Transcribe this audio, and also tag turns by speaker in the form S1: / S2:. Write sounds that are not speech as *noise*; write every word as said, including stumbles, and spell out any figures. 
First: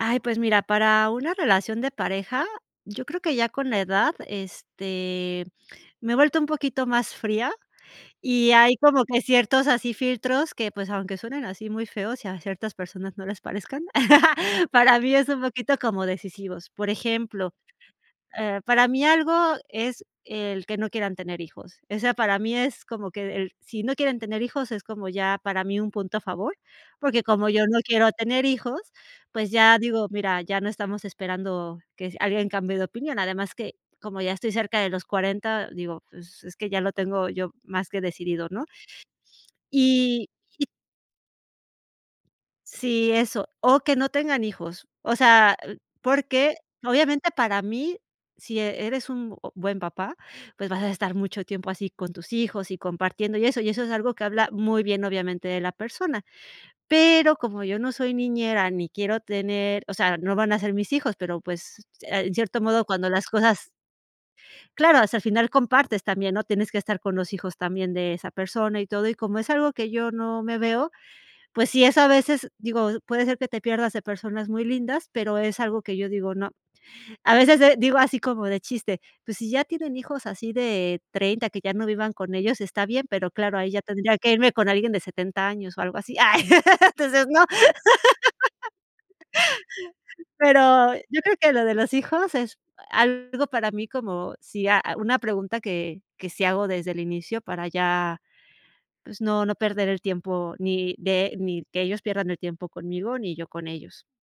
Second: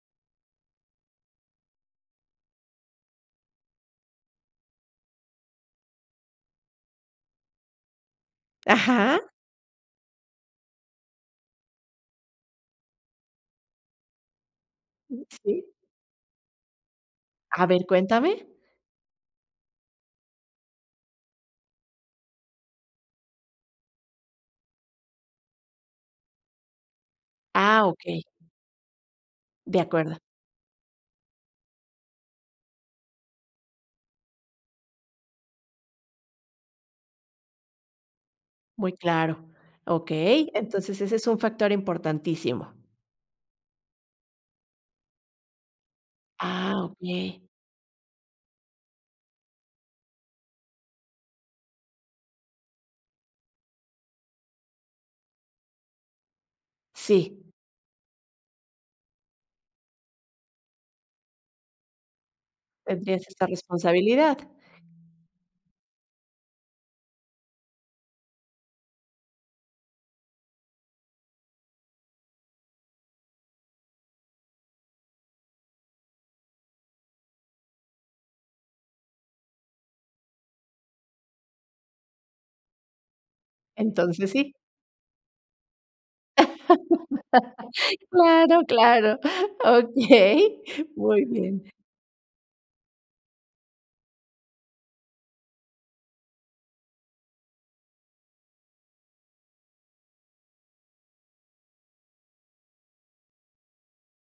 S1: Ay, pues mira, para una relación de pareja, yo creo que ya con la edad, este, me he vuelto un poquito más fría, y hay como
S2: Ajá.
S1: que ciertos así filtros que, pues, aunque suenen así muy feos, y a ciertas personas no les parezcan, *laughs* para mí,
S2: Mm.
S1: es un
S2: Sí.
S1: poquito como decisivos. Por ejemplo,
S2: A ver, cuéntame.
S1: eh, para mí algo, es el que no quieran tener hijos, eso, para mí, es como que el si no quieren tener hijos, es como, ya para mí un punto a favor, porque, como yo no
S2: Ah,
S1: quiero
S2: okey.
S1: tener hijos, pues ya
S2: De
S1: digo,
S2: acuerdo.
S1: mira, ya no estamos esperando que si alguien cambie de opinión, además que, como ya estoy cerca de los cuarenta digo, pues, es que ya lo tengo yo, más que decidido, ¿no?
S2: Muy claro.
S1: Y
S2: Okey,
S1: y
S2: entonces, ese es un factor importantísimo.
S1: Sí, eso, o que no tengan hijos, o sea, l porque,
S2: Ah,
S1: obviamente,
S2: okey.
S1: para mí, si e eres un buen papá, pues, vas a estar mucho tiempo así con tus hijos y compartiendo, y eso y eso es algo que habla muy bien, obviamente, de la persona. Pero,
S2: Sí.
S1: como yo no soy niñera ni quiero tener, o sea, no van a ser mis hijos, pero pues, se en cierto modo, cuando
S2: Tendrías
S1: las
S2: esta
S1: cosas
S2: responsabilidad.
S1: Claro, o sea, al final compartes también, ¿no? Tienes que estar con los hijos, también de esa persona, y todo. Y como es algo que yo no me veo, pues sí es a veces, digo, puede ser que te pierdas de personas muy lindas, pero, es algo que yo digo, no. A veces, eh, digo así como de chiste, pues, si ya tienen hijos así de treinta que ya no vivan con ellos, está bien, pero claro, ahí ya tendría
S2: Entonces,
S1: que irme
S2: sí.
S1: con alguien de setenta años, o algo así. Ay, *laughs* entonces, no.
S2: *laughs* Claro, claro,
S1: *laughs*
S2: okey,
S1: Pero, yo
S2: muy
S1: creo que lo
S2: bien.
S1: de los hijos, es algo para mí como si, a una pregunta que que sí hago desde el inicio, para ya, pues, no no perder el tiempo, ni de ni que ellos pierdan el tiempo conmigo, ni yo con ellos.